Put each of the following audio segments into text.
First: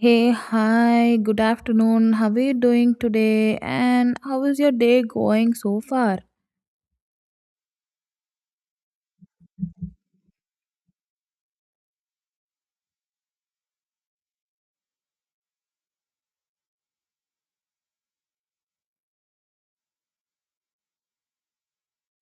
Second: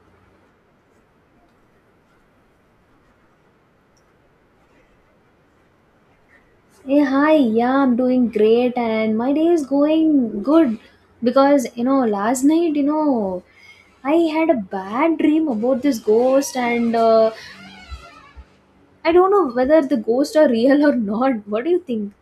Hey, hi, good afternoon. How are you doing today? And how is your day going so far? Hey, hi. Yeah, I'm doing great and my day is going good because, last night, I had a bad dream about this ghost and I don't know whether the ghosts are real or not. What do you think?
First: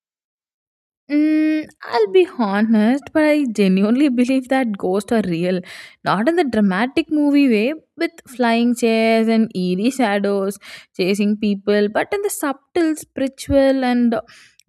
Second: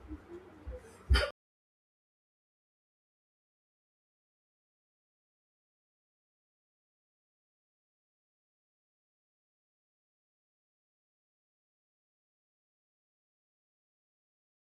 Mm, I'll be honest, but I genuinely believe that ghosts are real. Not in the dramatic movie way, with flying chairs and eerie shadows chasing people, but in the subtle, spiritual, and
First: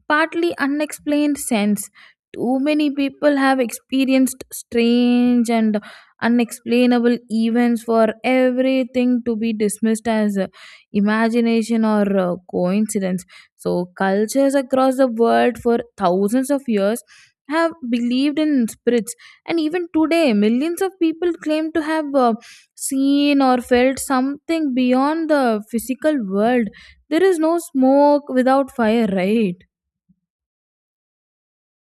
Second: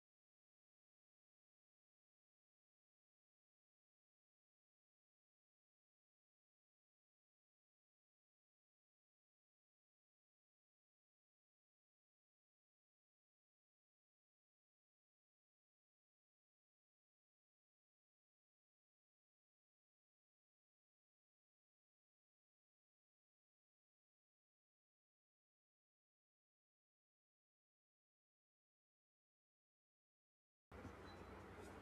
partly unexplained sense. Too many people have experienced strange and unexplainable events for everything to be dismissed as imagination or coincidence. So cultures across the world for thousands of years have believed in spirits, and even today, millions of people claim to have seen or felt something beyond the physical world. There is no smoke without fire, right?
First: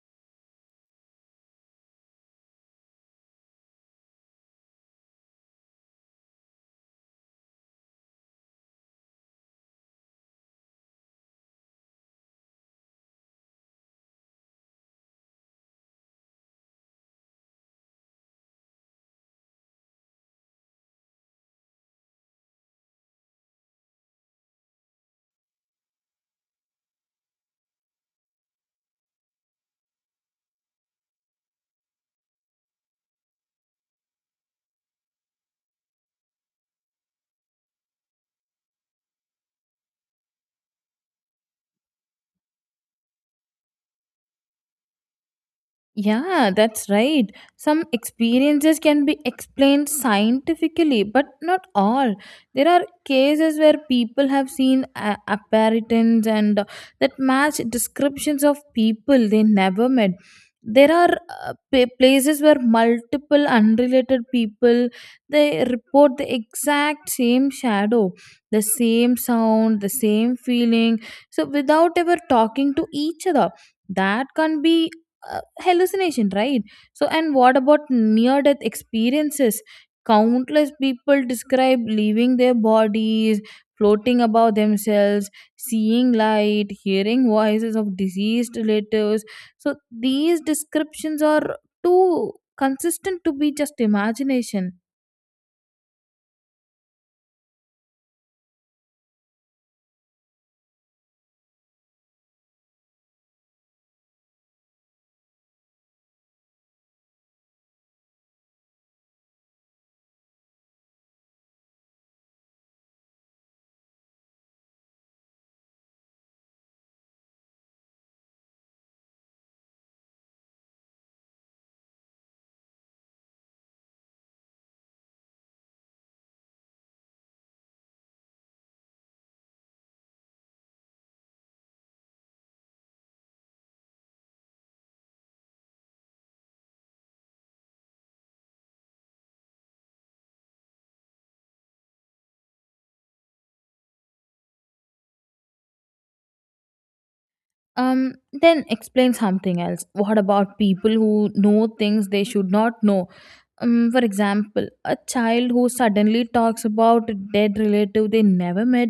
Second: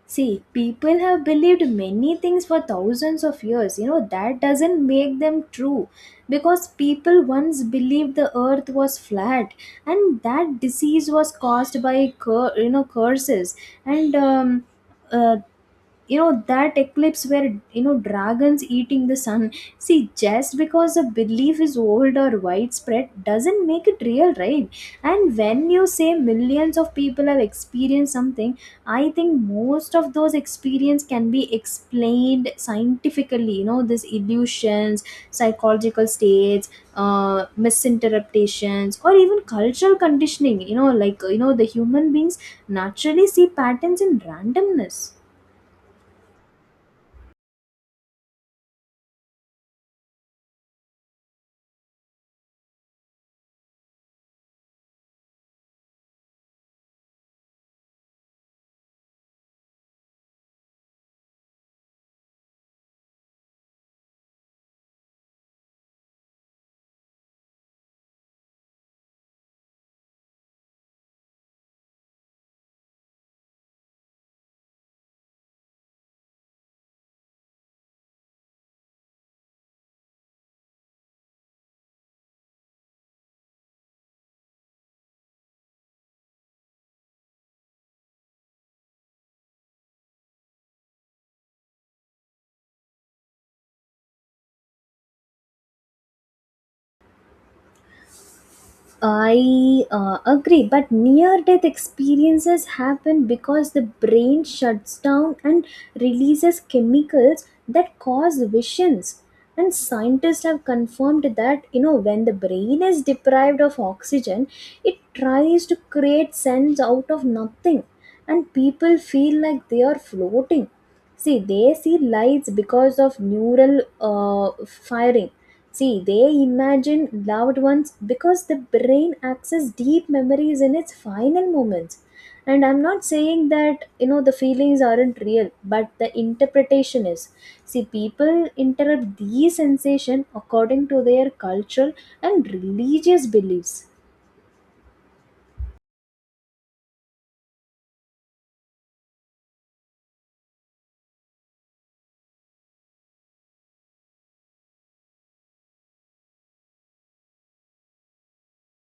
See, people have believed many things for thousands of years. That doesn't make them true because people once believed the earth was flat and that disease was caused by curses and uh, that eclipse where dragons eating the sun. See, just because a belief is old or widespread doesn't make it real, right? And when you say millions of people have experienced something, I think most of those experience can be explained scientifically, these illusions, psychological states, misinterpretations, or even cultural conditioning, like, the human beings naturally see patterns in randomness. Yeah, that's right. Some experiences can be explained scientifically, but not all. There are cases where people have seen apparitions and that match descriptions of people they never met. There are places where multiple unrelated people they report the exact same shadow, the same sound, the same feeling, so without ever talking to each other. That can be hallucination, right? So and what about near death experiences? Countless people describe leaving their bodies, floating above themselves, seeing light, hearing voices of deceased relatives. So these descriptions are too consistent to be just imagination. I agree, but near death experiences happen because the brain shuts down and releases chemicals that cause visions. And scientists have confirmed that, when the brain is deprived of oxygen, it tries to create sense out of nothing, and people feel like they are floating. See, they see lights because of neural uh, firing. See, they imagine loved ones because the brain accesses deep memories in its final moments. And I'm not saying that the feelings aren't real, but the interpretation is. See, people interpret these sensation according to their cultural and religious beliefs. um then explain something else. What about people who know things they should not know? For example, a child who suddenly talks about a dead relative they never met,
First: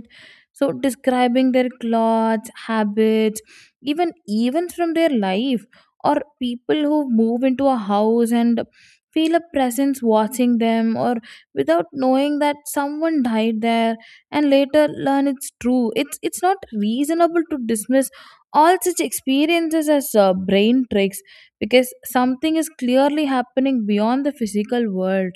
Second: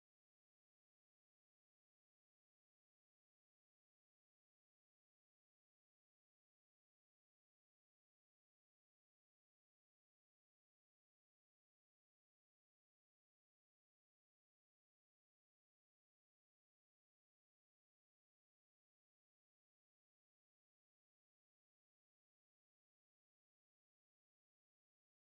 so describing their clothes, habits, even events from their life, or people who move into a house and feel a presence watching them, or without knowing that someone died there and later learn it's true. It's not reasonable to dismiss all such experiences as brain tricks, because something is clearly happening beyond the physical world.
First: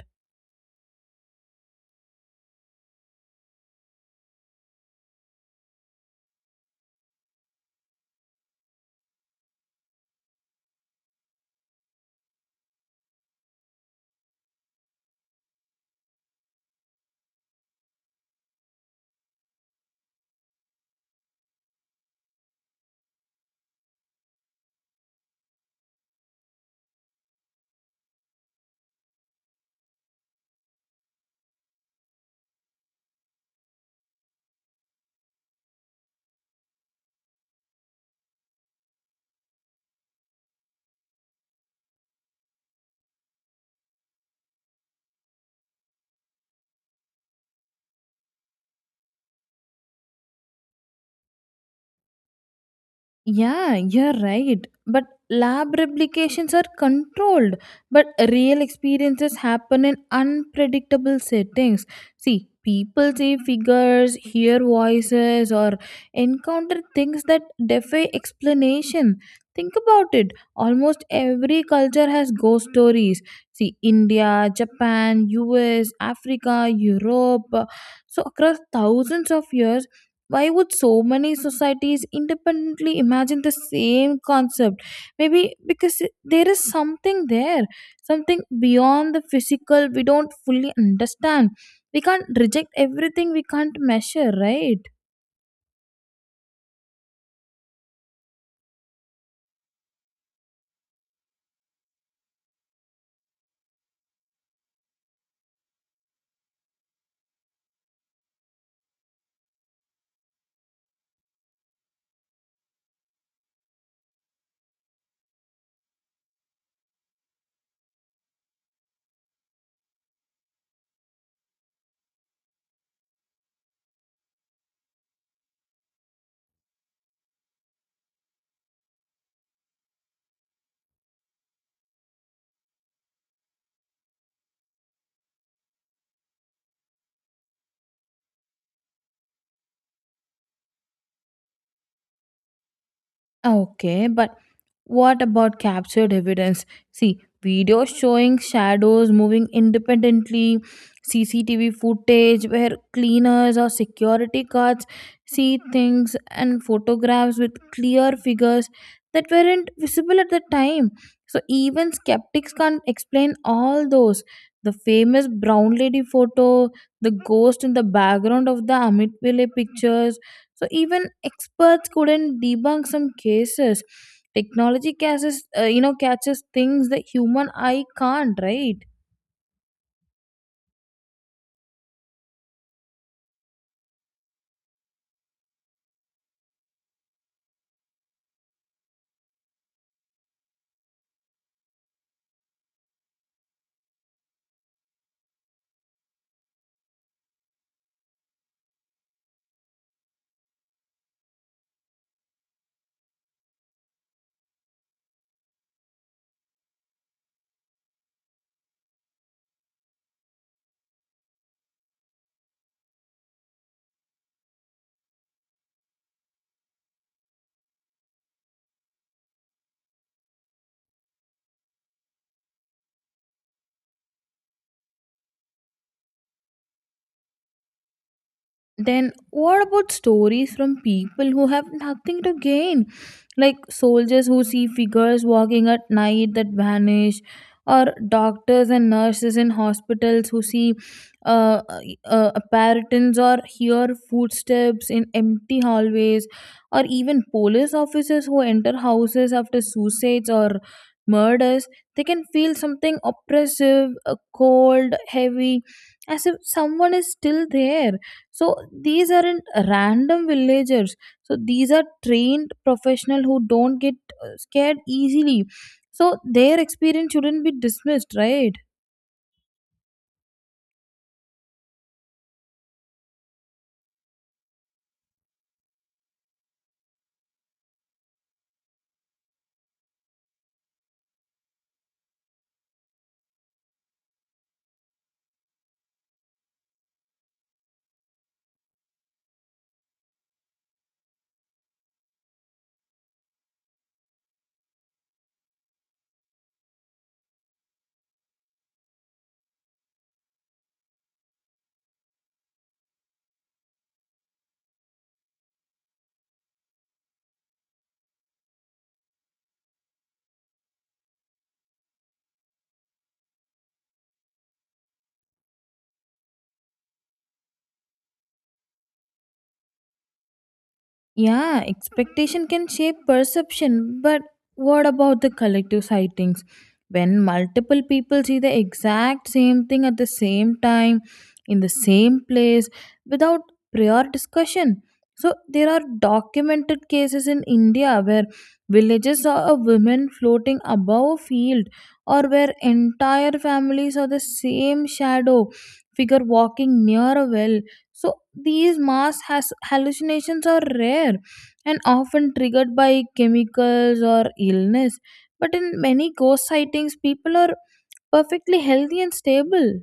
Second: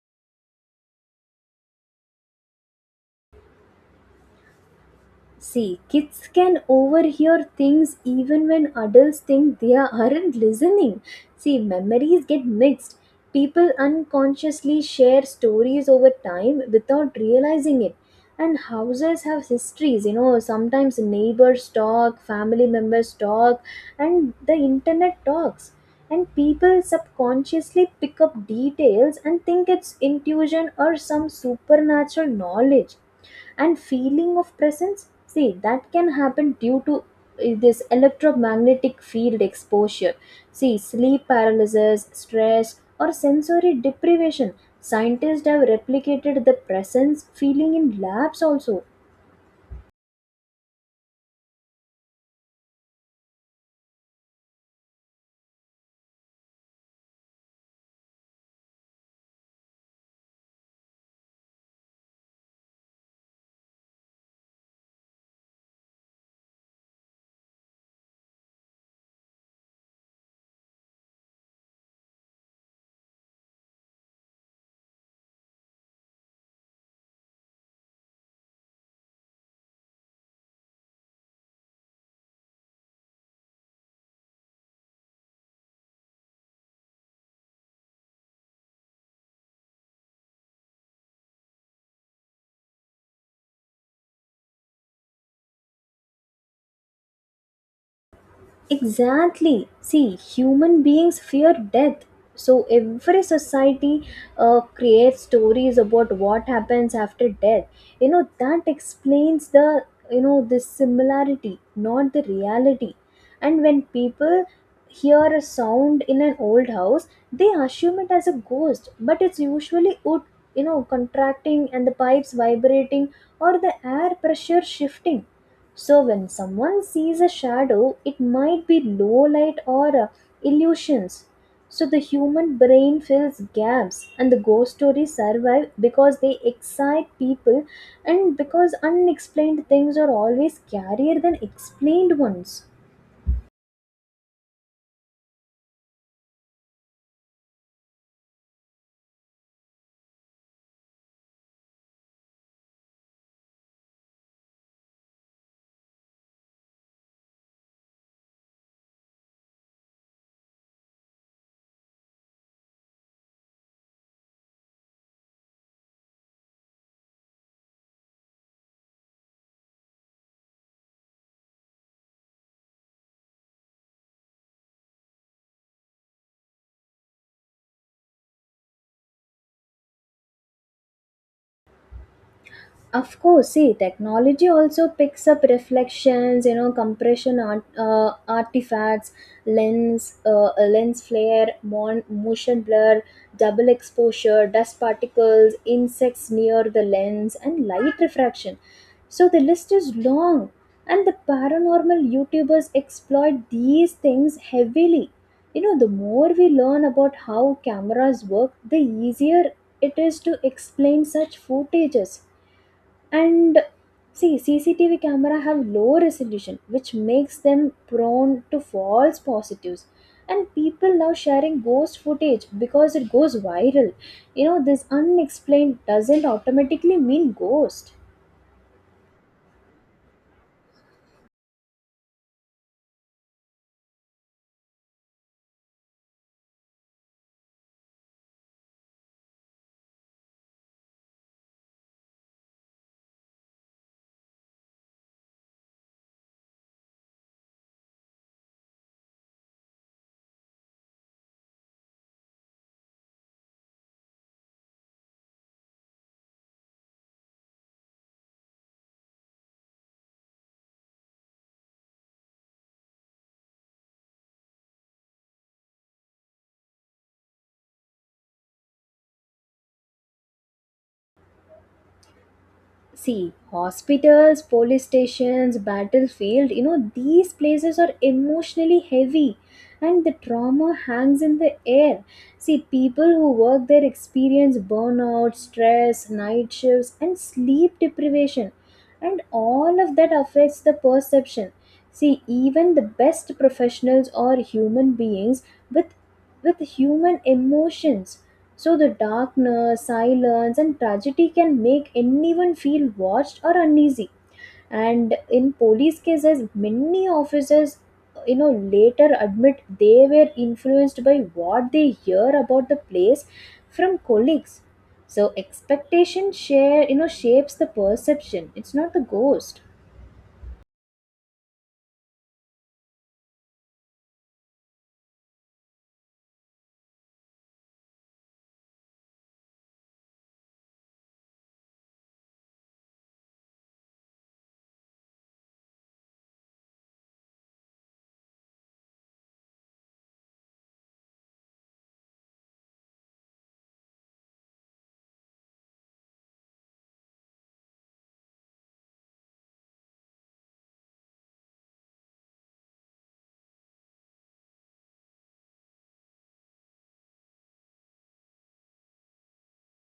See, kids can overhear things even when adults think they aren't listening. See, memories get mixed. People unconsciously share stories over time without realizing it. And houses have histories, sometimes neighbors talk, family members talk, and the internet talks. And people subconsciously pick up details and think it's intuition or some supernatural knowledge. And feeling of presence, see, that can happen due to this electromagnetic field exposure. See, sleep paralysis, stress, or sensory deprivation. Scientists have replicated the presence feeling in labs also. Yeah, you're right. But lab replications are controlled, but real experiences happen in unpredictable settings. See, people see figures, hear voices, or encounter things that defy explanation. Think about it. Almost every culture has ghost stories. See, India, Japan, US, Africa, Europe. So, across thousands of years, why would so many societies independently imagine the same concept? Maybe because there is something there, something beyond the physical we don't fully understand. We can't reject everything we can't measure, right? Exactly. See, human beings fear death. So every society creates stories about what happens after death. That explains the similarity, not the reality. And when people hear a sound in an old house, they assume it as a ghost, but it's usually wood, contracting, and the pipes vibrating, or the air pressure shifting. So when someone sees a shadow, it might be low light or illusions. So the human brain fills gaps and the ghost stories survive because they excite people and because unexplained things are always scarier than explained ones. Okay, but what about captured evidence? See, videos showing shadows moving independently, CCTV footage where cleaners or security guards see things, and photographs with clear figures that weren't visible at the time. So, even skeptics can't explain all those. The famous brown lady photo, the ghost in the background of the Amitville pictures, so even experts couldn't debunk some cases. Technology catches, catches things that human eye can't, right? Of course. See, technology also picks up reflections, compression artifacts, lens flare, motion blur, double exposure, dust particles, insects near the lens, and light refraction. So the list is long. And the paranormal YouTubers exploit these things heavily. The more we learn about how cameras work, the easier it is to explain such footages. And see, CCTV camera have low resolution, which makes them prone to false positives. And people now sharing ghost footage because it goes viral. This unexplained doesn't automatically mean ghost. Then what about stories from people who have nothing to gain? Like soldiers who see figures walking at night that vanish, or doctors and nurses in hospitals who see uh, apparitions or hear footsteps in empty hallways, or even police officers who enter houses after suicides or murders. They can feel something oppressive, cold, heavy, as if someone is still there. So these aren't random villagers. So these are trained professionals who don't get scared easily. So their experience shouldn't be dismissed, right? See, hospitals, police stations, battlefield, these places are emotionally heavy, and the trauma hangs in the air. See, people who work there experience burnout, stress, night shifts, and sleep deprivation, and all of that affects the perception. See, even the best professionals are human beings with human emotions. So the darkness, silence, and tragedy can make anyone feel watched or uneasy. And in police cases, many officers, later admit they were influenced by what they hear about the place from colleagues. So expectation share, shapes the perception. It's not the ghost. Yeah, expectation can shape perception, but what about the collective sightings? When multiple people see the exact same thing at the same time, in the same place, without prior discussion. So, there are documented cases in India where villages saw a woman floating above a field, or where entire families saw the same shadow figure walking near a well. So these mass has hallucinations are rare and often triggered by chemicals or illness. But in many ghost sightings, people are perfectly healthy and stable.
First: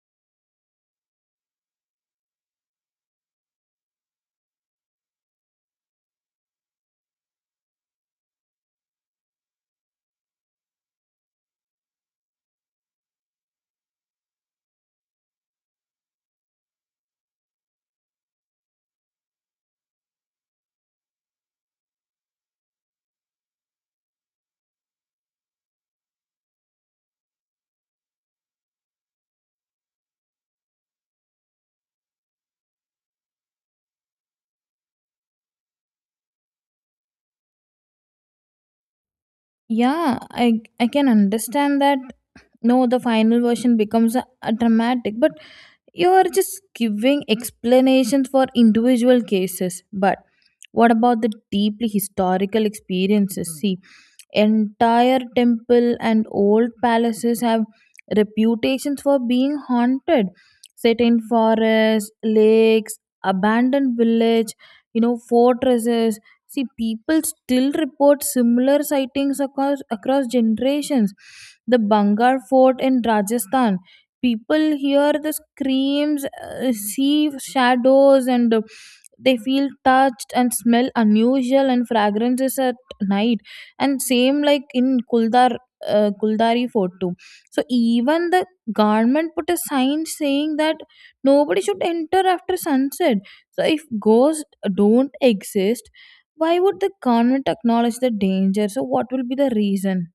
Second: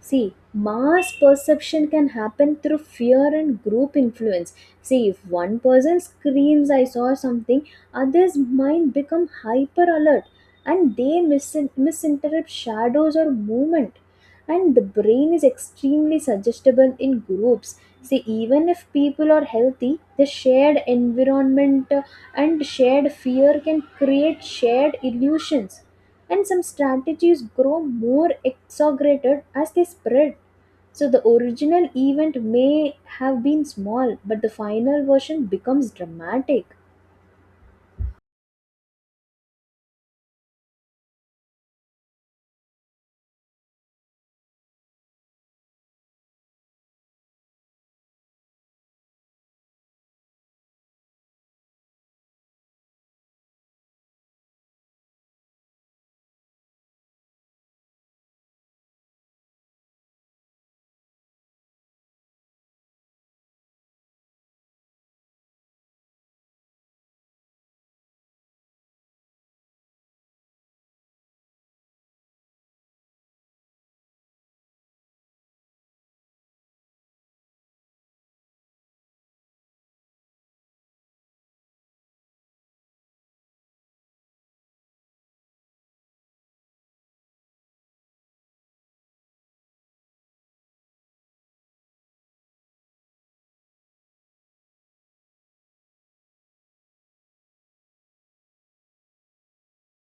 See, mass perception can happen through fear and group influence. See, if one person screams, I saw something, others' mind become hyper alert, and they misinterpret shadows or movement. And the brain is extremely suggestible in groups. See, even if people are healthy, the shared environment and shared fear can create shared illusions, and some strategies grow more exaggerated as they spread. So the original event may have been small, but the final version becomes dramatic. Yeah, I can understand that. No, the final version becomes a dramatic, but you are just giving explanations for individual cases. But what about the deeply historical experiences? See, entire temple and old palaces have reputations for being haunted, set in forests, lakes, abandoned village, you know, fortresses. See, people still report similar sightings across generations. The Bangar fort in Rajasthan, people hear the screams, see shadows, and they feel touched and smell unusual and fragrances at night. And same like in Kuldar, Kuldari fort too. So even the government put a sign saying that nobody should enter after sunset. So if ghosts don't exist, why would the government acknowledge the danger? So what will be the reason?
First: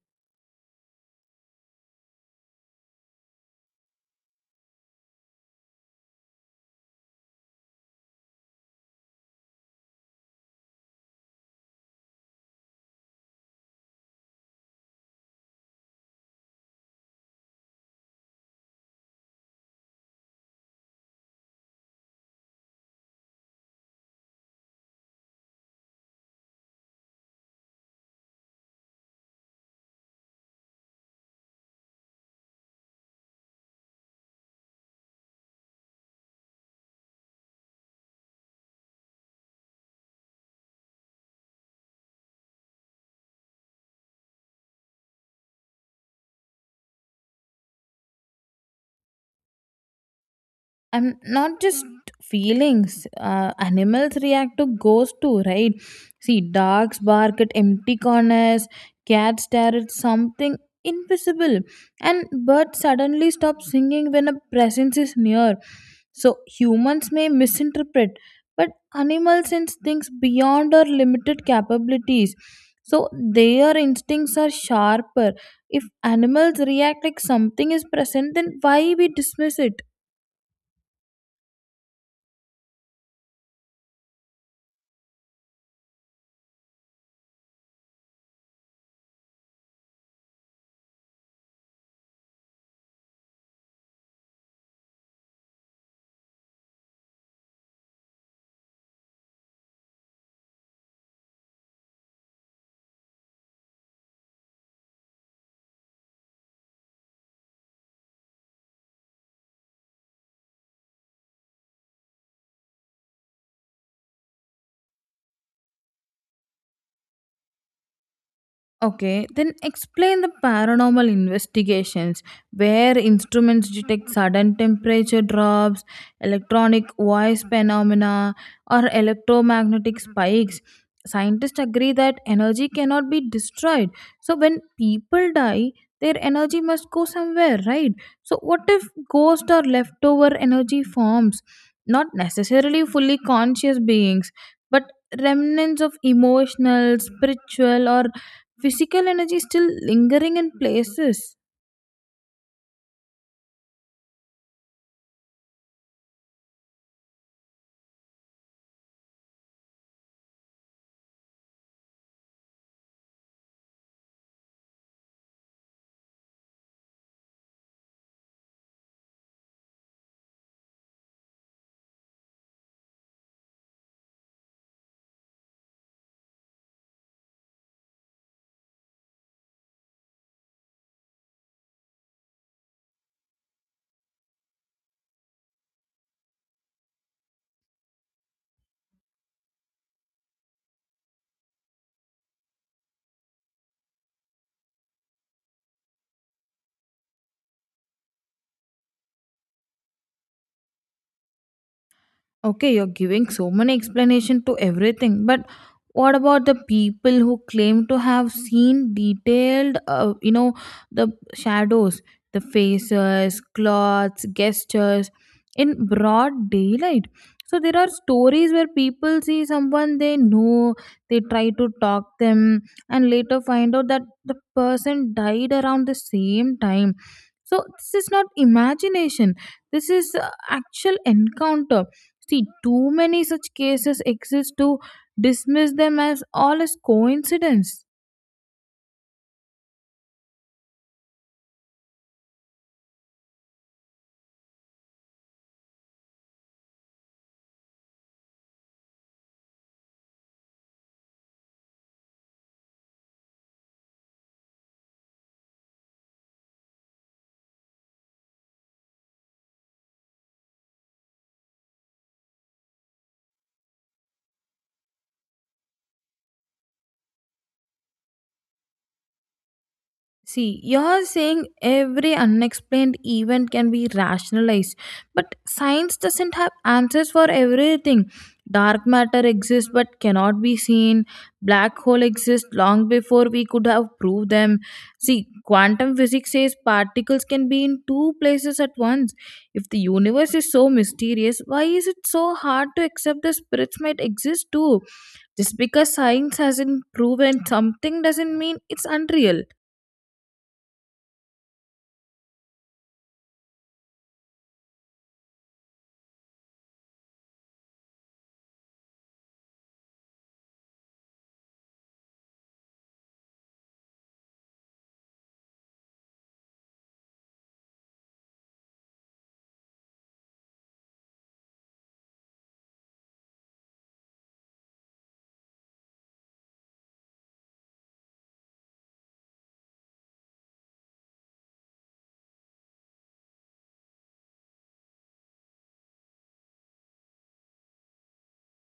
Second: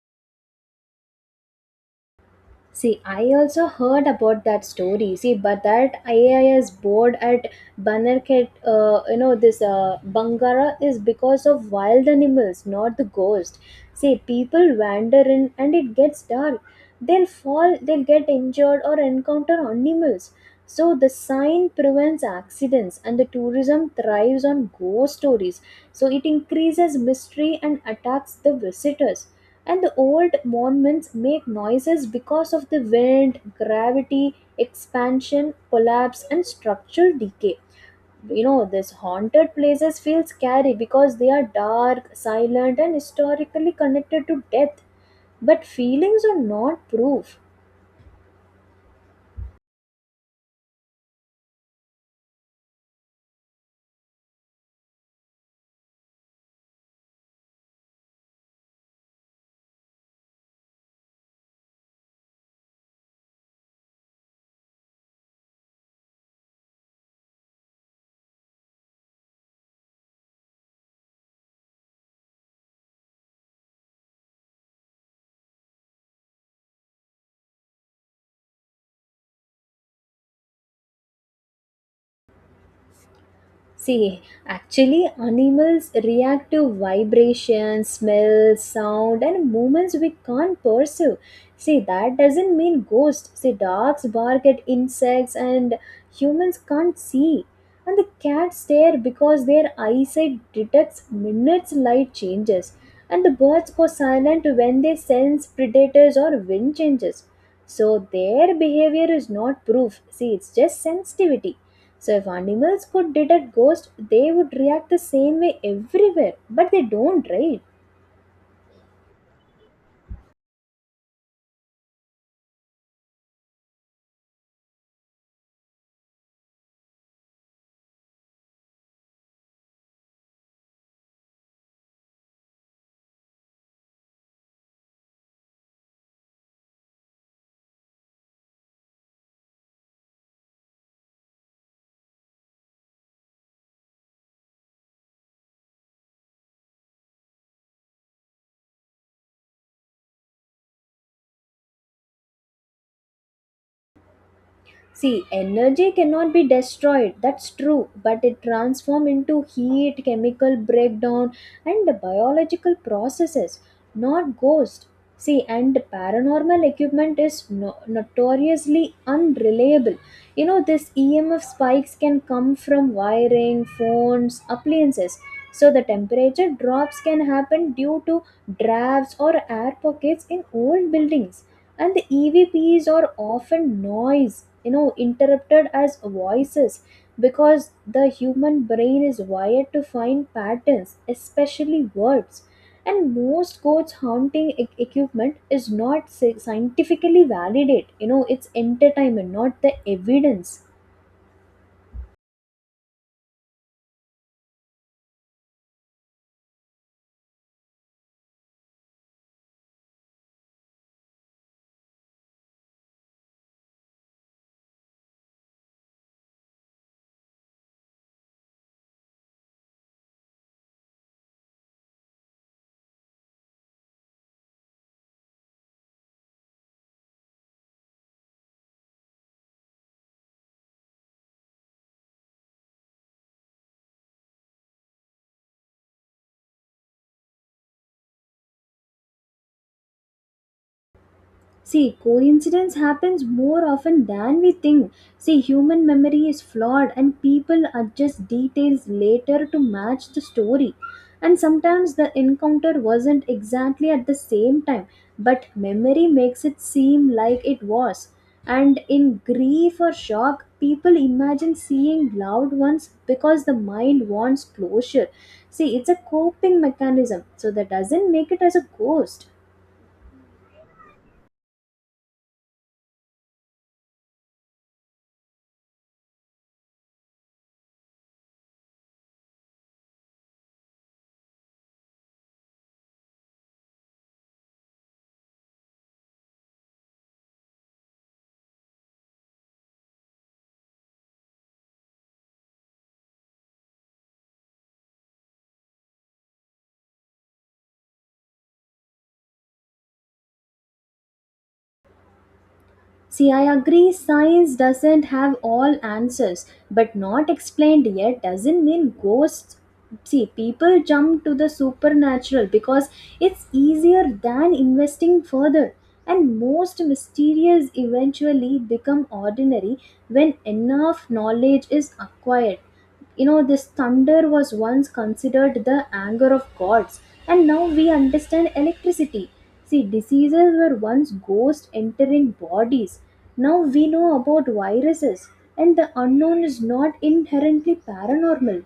See, I also heard about that story. See, but that IAS board at Banarkhet, you know, this Bangara is because of wild animals, not the ghost. See, people wander in and it gets dark. They'll fall, they'll get injured or encounter animals. So, the sign prevents accidents and the tourism thrives on ghost stories. So, it increases mystery and attacks the visitors, and the old monuments make noises because of the wind, gravity, expansion, collapse, and structural decay. These haunted places feel scary because they are dark, silent, and historically connected to death. But feelings are not proof. I'm not just feelings. Animals react to ghosts too, right? See, dogs bark at empty corners, cats stare at something invisible, and birds suddenly stop singing when a presence is near. So, humans may misinterpret, but animals sense things beyond our limited capabilities. So, their instincts are sharper. If animals react like something is present, then why we dismiss it? See, actually, animals react to vibration, smell, sound, and movements we can't perceive. See, that doesn't mean ghosts. See, dogs bark at insects, and humans can't see. And the cats stare because their eyesight detects minutes light changes. And the birds go silent when they sense predators or wind changes. So, their behavior is not proof. See, it's just sensitivity. So, if animals could detect ghosts, they would react the same way everywhere, but they don't, right? Okay, then explain the paranormal investigations where instruments detect sudden temperature drops, electronic voice phenomena, or electromagnetic spikes. Scientists agree that energy cannot be destroyed. So, when people die, their energy must go somewhere, right? So, what if ghost or leftover energy forms? Not necessarily fully conscious beings, but remnants of emotional, spiritual, or physical energy is still lingering in places. See, energy cannot be destroyed, that's true, but it transforms into heat, chemical breakdown, and the biological processes, not ghosts. See, and paranormal equipment is notoriously unreliable. This EMF spikes can come from wiring, phones, appliances. So, the temperature drops can happen due to drafts or air pockets in old buildings, and the evps are often noise, interrupted as voices, because the human brain is wired to find patterns, especially words. And most codes haunting equipment is not scientifically validate. It's entertainment, not the evidence. Okay, you're giving so many explanation to everything, but what about the people who claim to have seen detailed, the shadows, the faces, clothes, gestures in broad daylight? So there are stories where people see someone they know, they try to talk them, and later find out that the person died around the same time. So this is not imagination. This is actual encounter. See, too many such cases exist to dismiss them as all as coincidence. See, coincidence happens more often than we think. See, human memory is flawed and people adjust details later to match the story. And sometimes the encounter wasn't exactly at the same time, but memory makes it seem like it was. And in grief or shock, people imagine seeing loved ones because the mind wants closure. See, it's a coping mechanism, so that doesn't make it as a ghost. See, you're saying every unexplained event can be rationalized, but science doesn't have answers for everything. Dark matter exists but cannot be seen. Black hole exists long before we could have proved them. See, quantum physics says particles can be in two places at once. If the universe is so mysterious, why is it so hard to accept the spirits might exist too? Just because science hasn't proven something doesn't mean it's unreal. See, I agree science doesn't have all answers, but not explained yet doesn't mean ghosts. See, people jump to the supernatural because it's easier than investing further. And most mysterious eventually become ordinary when enough knowledge is acquired. This thunder was once considered the anger of gods, and now we understand electricity. See, diseases were once ghosts entering bodies, now we know about viruses. And the unknown is not inherently paranormal.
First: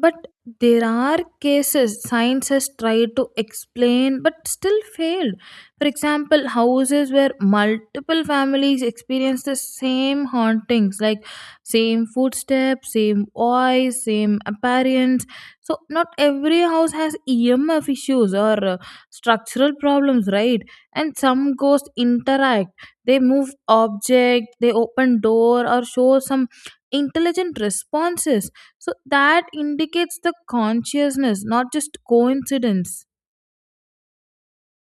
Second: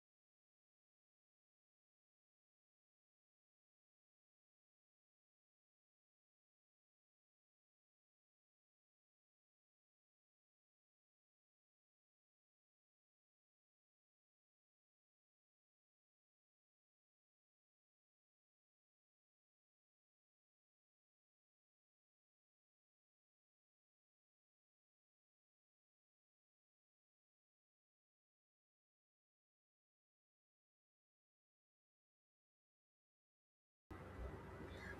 But there are cases science has tried to explain but still failed. For example, houses where multiple families experience the same hauntings, like same footsteps, same voice, same appearance. So, not every house has EMF issues or structural problems, right? And some ghosts interact, they move object, they open door, or show some intelligent responses, so that indicates the consciousness, not just coincidence.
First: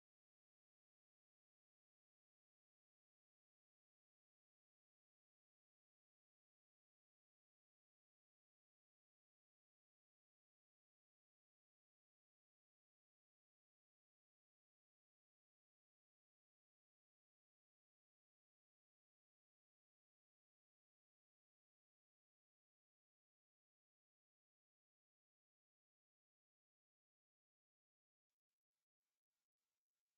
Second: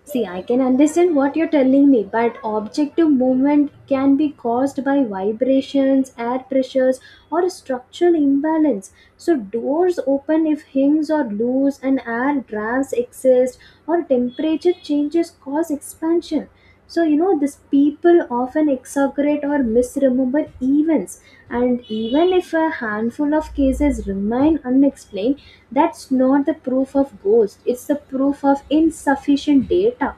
See, I can understand what you're telling me, but objective movement can be caused by vibrations, air pressures, or a structural imbalance. So, doors open if hinges are loose and air drafts exist, or temperature changes cause expansion. So, these people often exaggerate or misremember events, and even if a handful of cases remain unexplained, that's not the proof of ghost, it's the proof of insufficient data.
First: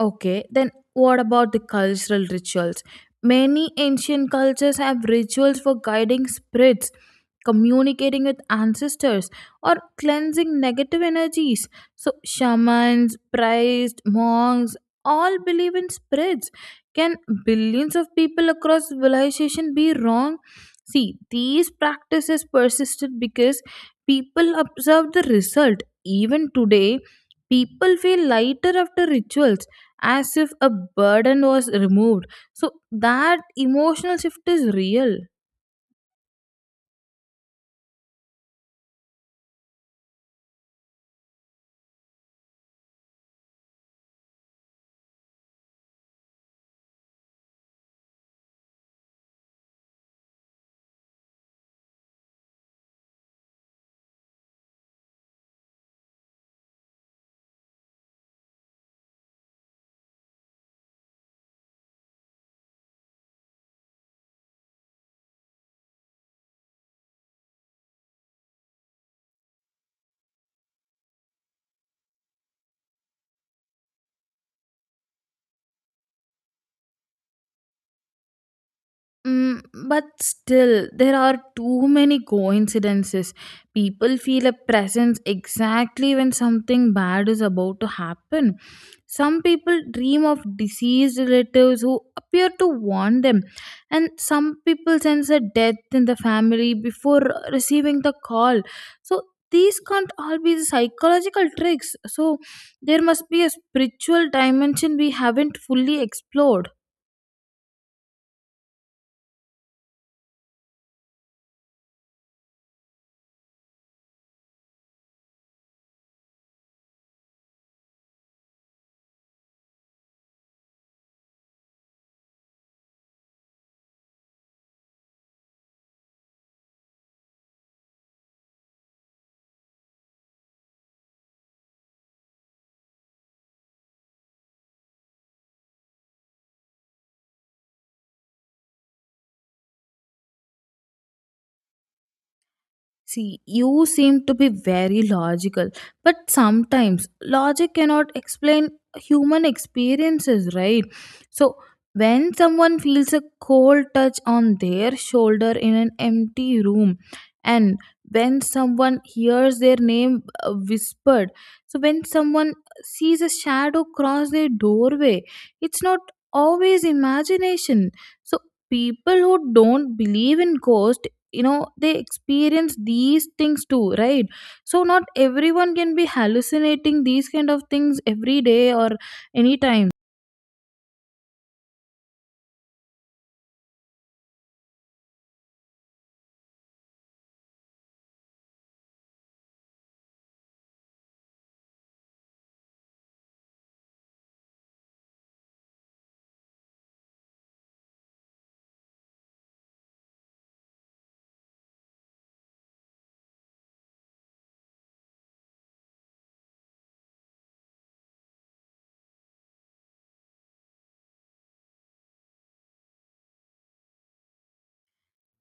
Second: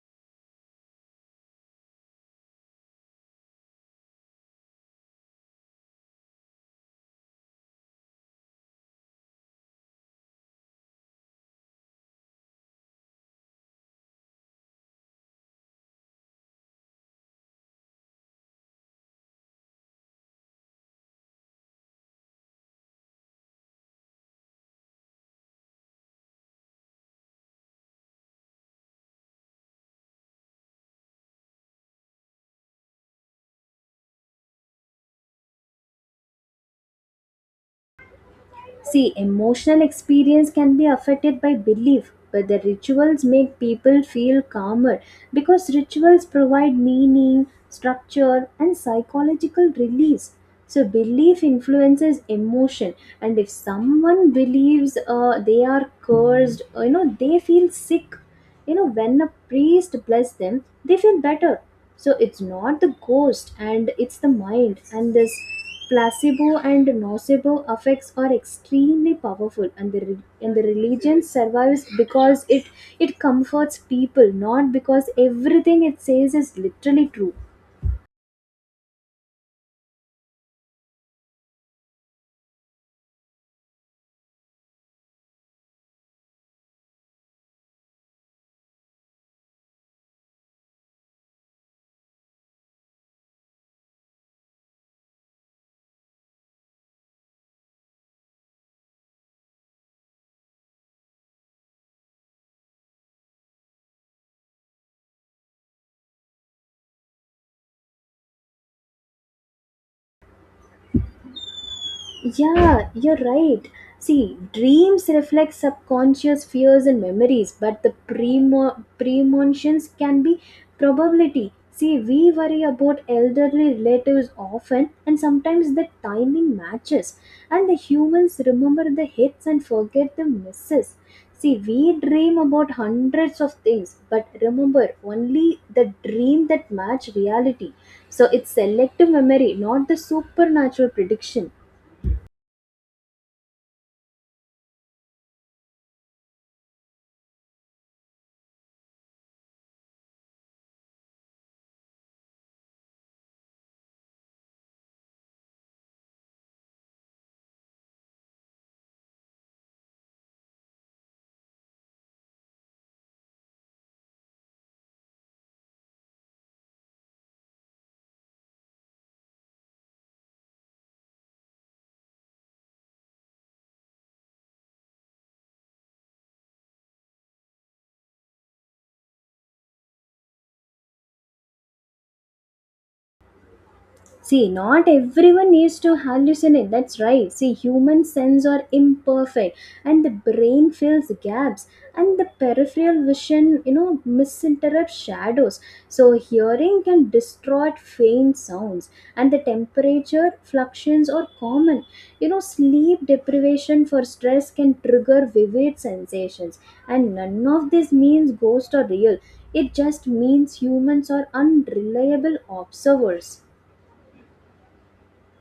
Okay, then what about the cultural rituals? Many ancient cultures have rituals for guiding spirits, communicating with ancestors, or cleansing negative energies. So, shamans, priests, monks all believe in spirits. Can billions of people across civilization be wrong? See, these practices persisted because people observed the result. Even today, people feel lighter after rituals, as if a burden was removed, so that emotional shift is real. See, emotional experience can be affected by belief, but the rituals make people feel calmer because rituals provide meaning, structure, and psychological release. So, belief influences emotion, and if someone believes they are cursed, they feel sick. When a priest bless them, they feel better. So it's not the ghost, and it's the mind. And this placebo and nocebo effects are extremely powerful, and the religion survives because it comforts people, not because everything it says is literally true. Mm, but still, there are too many coincidences. People feel a presence exactly when something bad is about to happen. Some people dream of deceased relatives who appear to warn them, and some people sense a death in the family before receiving the call. So, these can't all be psychological tricks. So, there must be a spiritual dimension we haven't fully explored. Yeah, you're right. See, dreams reflect subconscious fears and memories, but the premonitions can be probability. See, we worry about elderly relatives often, and sometimes the timing matches. And the humans remember the hits and forget the misses. See, we dream about hundreds of things, but remember only the dream that match reality. So it's selective memory, not the supernatural prediction. See, you seem to be very logical, but sometimes logic cannot explain human experiences, right? So, when someone feels a cold touch on their shoulder in an empty room, and when someone hears their name whispered, so when someone sees a shadow cross their doorway, it's not always imagination. So, people who don't believe in ghosts, you know, they experience these things too, right? So not everyone can be hallucinating these kind of things every day or anytime. See, not everyone needs to hallucinate. That's right. See, human senses are imperfect, and the brain fills gaps, and the peripheral vision, misinterprets shadows. So, hearing can distort faint sounds, and the temperature fluctuations are common. Sleep deprivation for stress can trigger vivid sensations, and none of this means ghosts are real. It just means humans are unreliable observers.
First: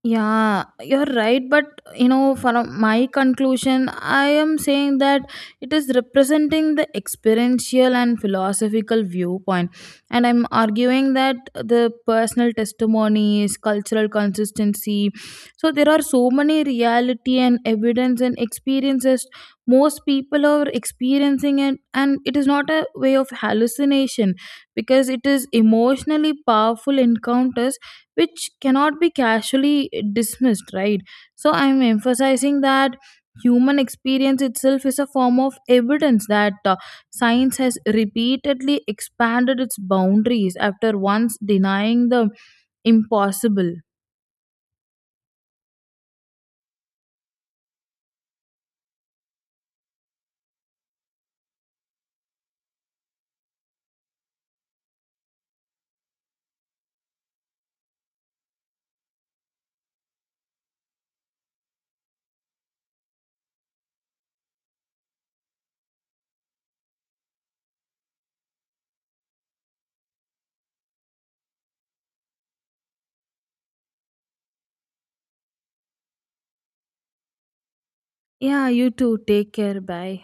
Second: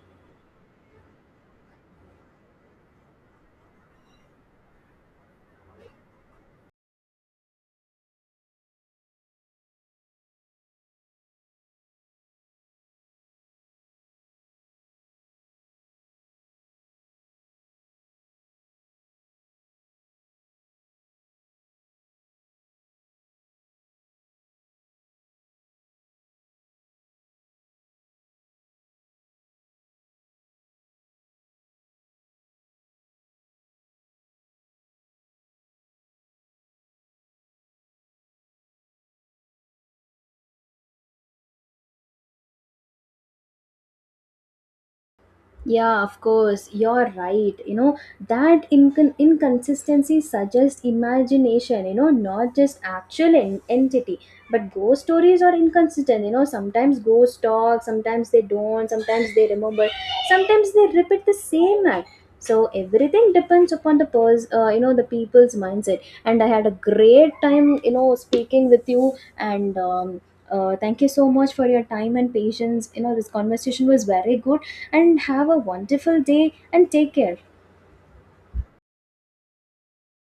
Yeah, you're right. But you know, from my conclusion, I am saying that it is representing the experiential and philosophical viewpoint. And I'm arguing that the personal testimonies, cultural consistency. So there are so many reality and evidence and experiences, most people are experiencing it and it is not a way of hallucination, because it is emotionally powerful encounters which cannot be casually dismissed, right? So I'm emphasizing that human experience itself is a form of evidence, that science has repeatedly expanded its boundaries after once denying the impossible. Yeah, of course, you're right. That inconsistency suggests imagination, not just actual entity. But ghost stories are inconsistent, sometimes ghosts talk, sometimes they don't, sometimes they remember, sometimes they repeat the same act. So everything depends upon the people's mindset. And I had a great time, speaking with you, and thank you so much for your time and patience. This conversation was very good. And have a wonderful day and take care. Yeah, you too, take care, bye.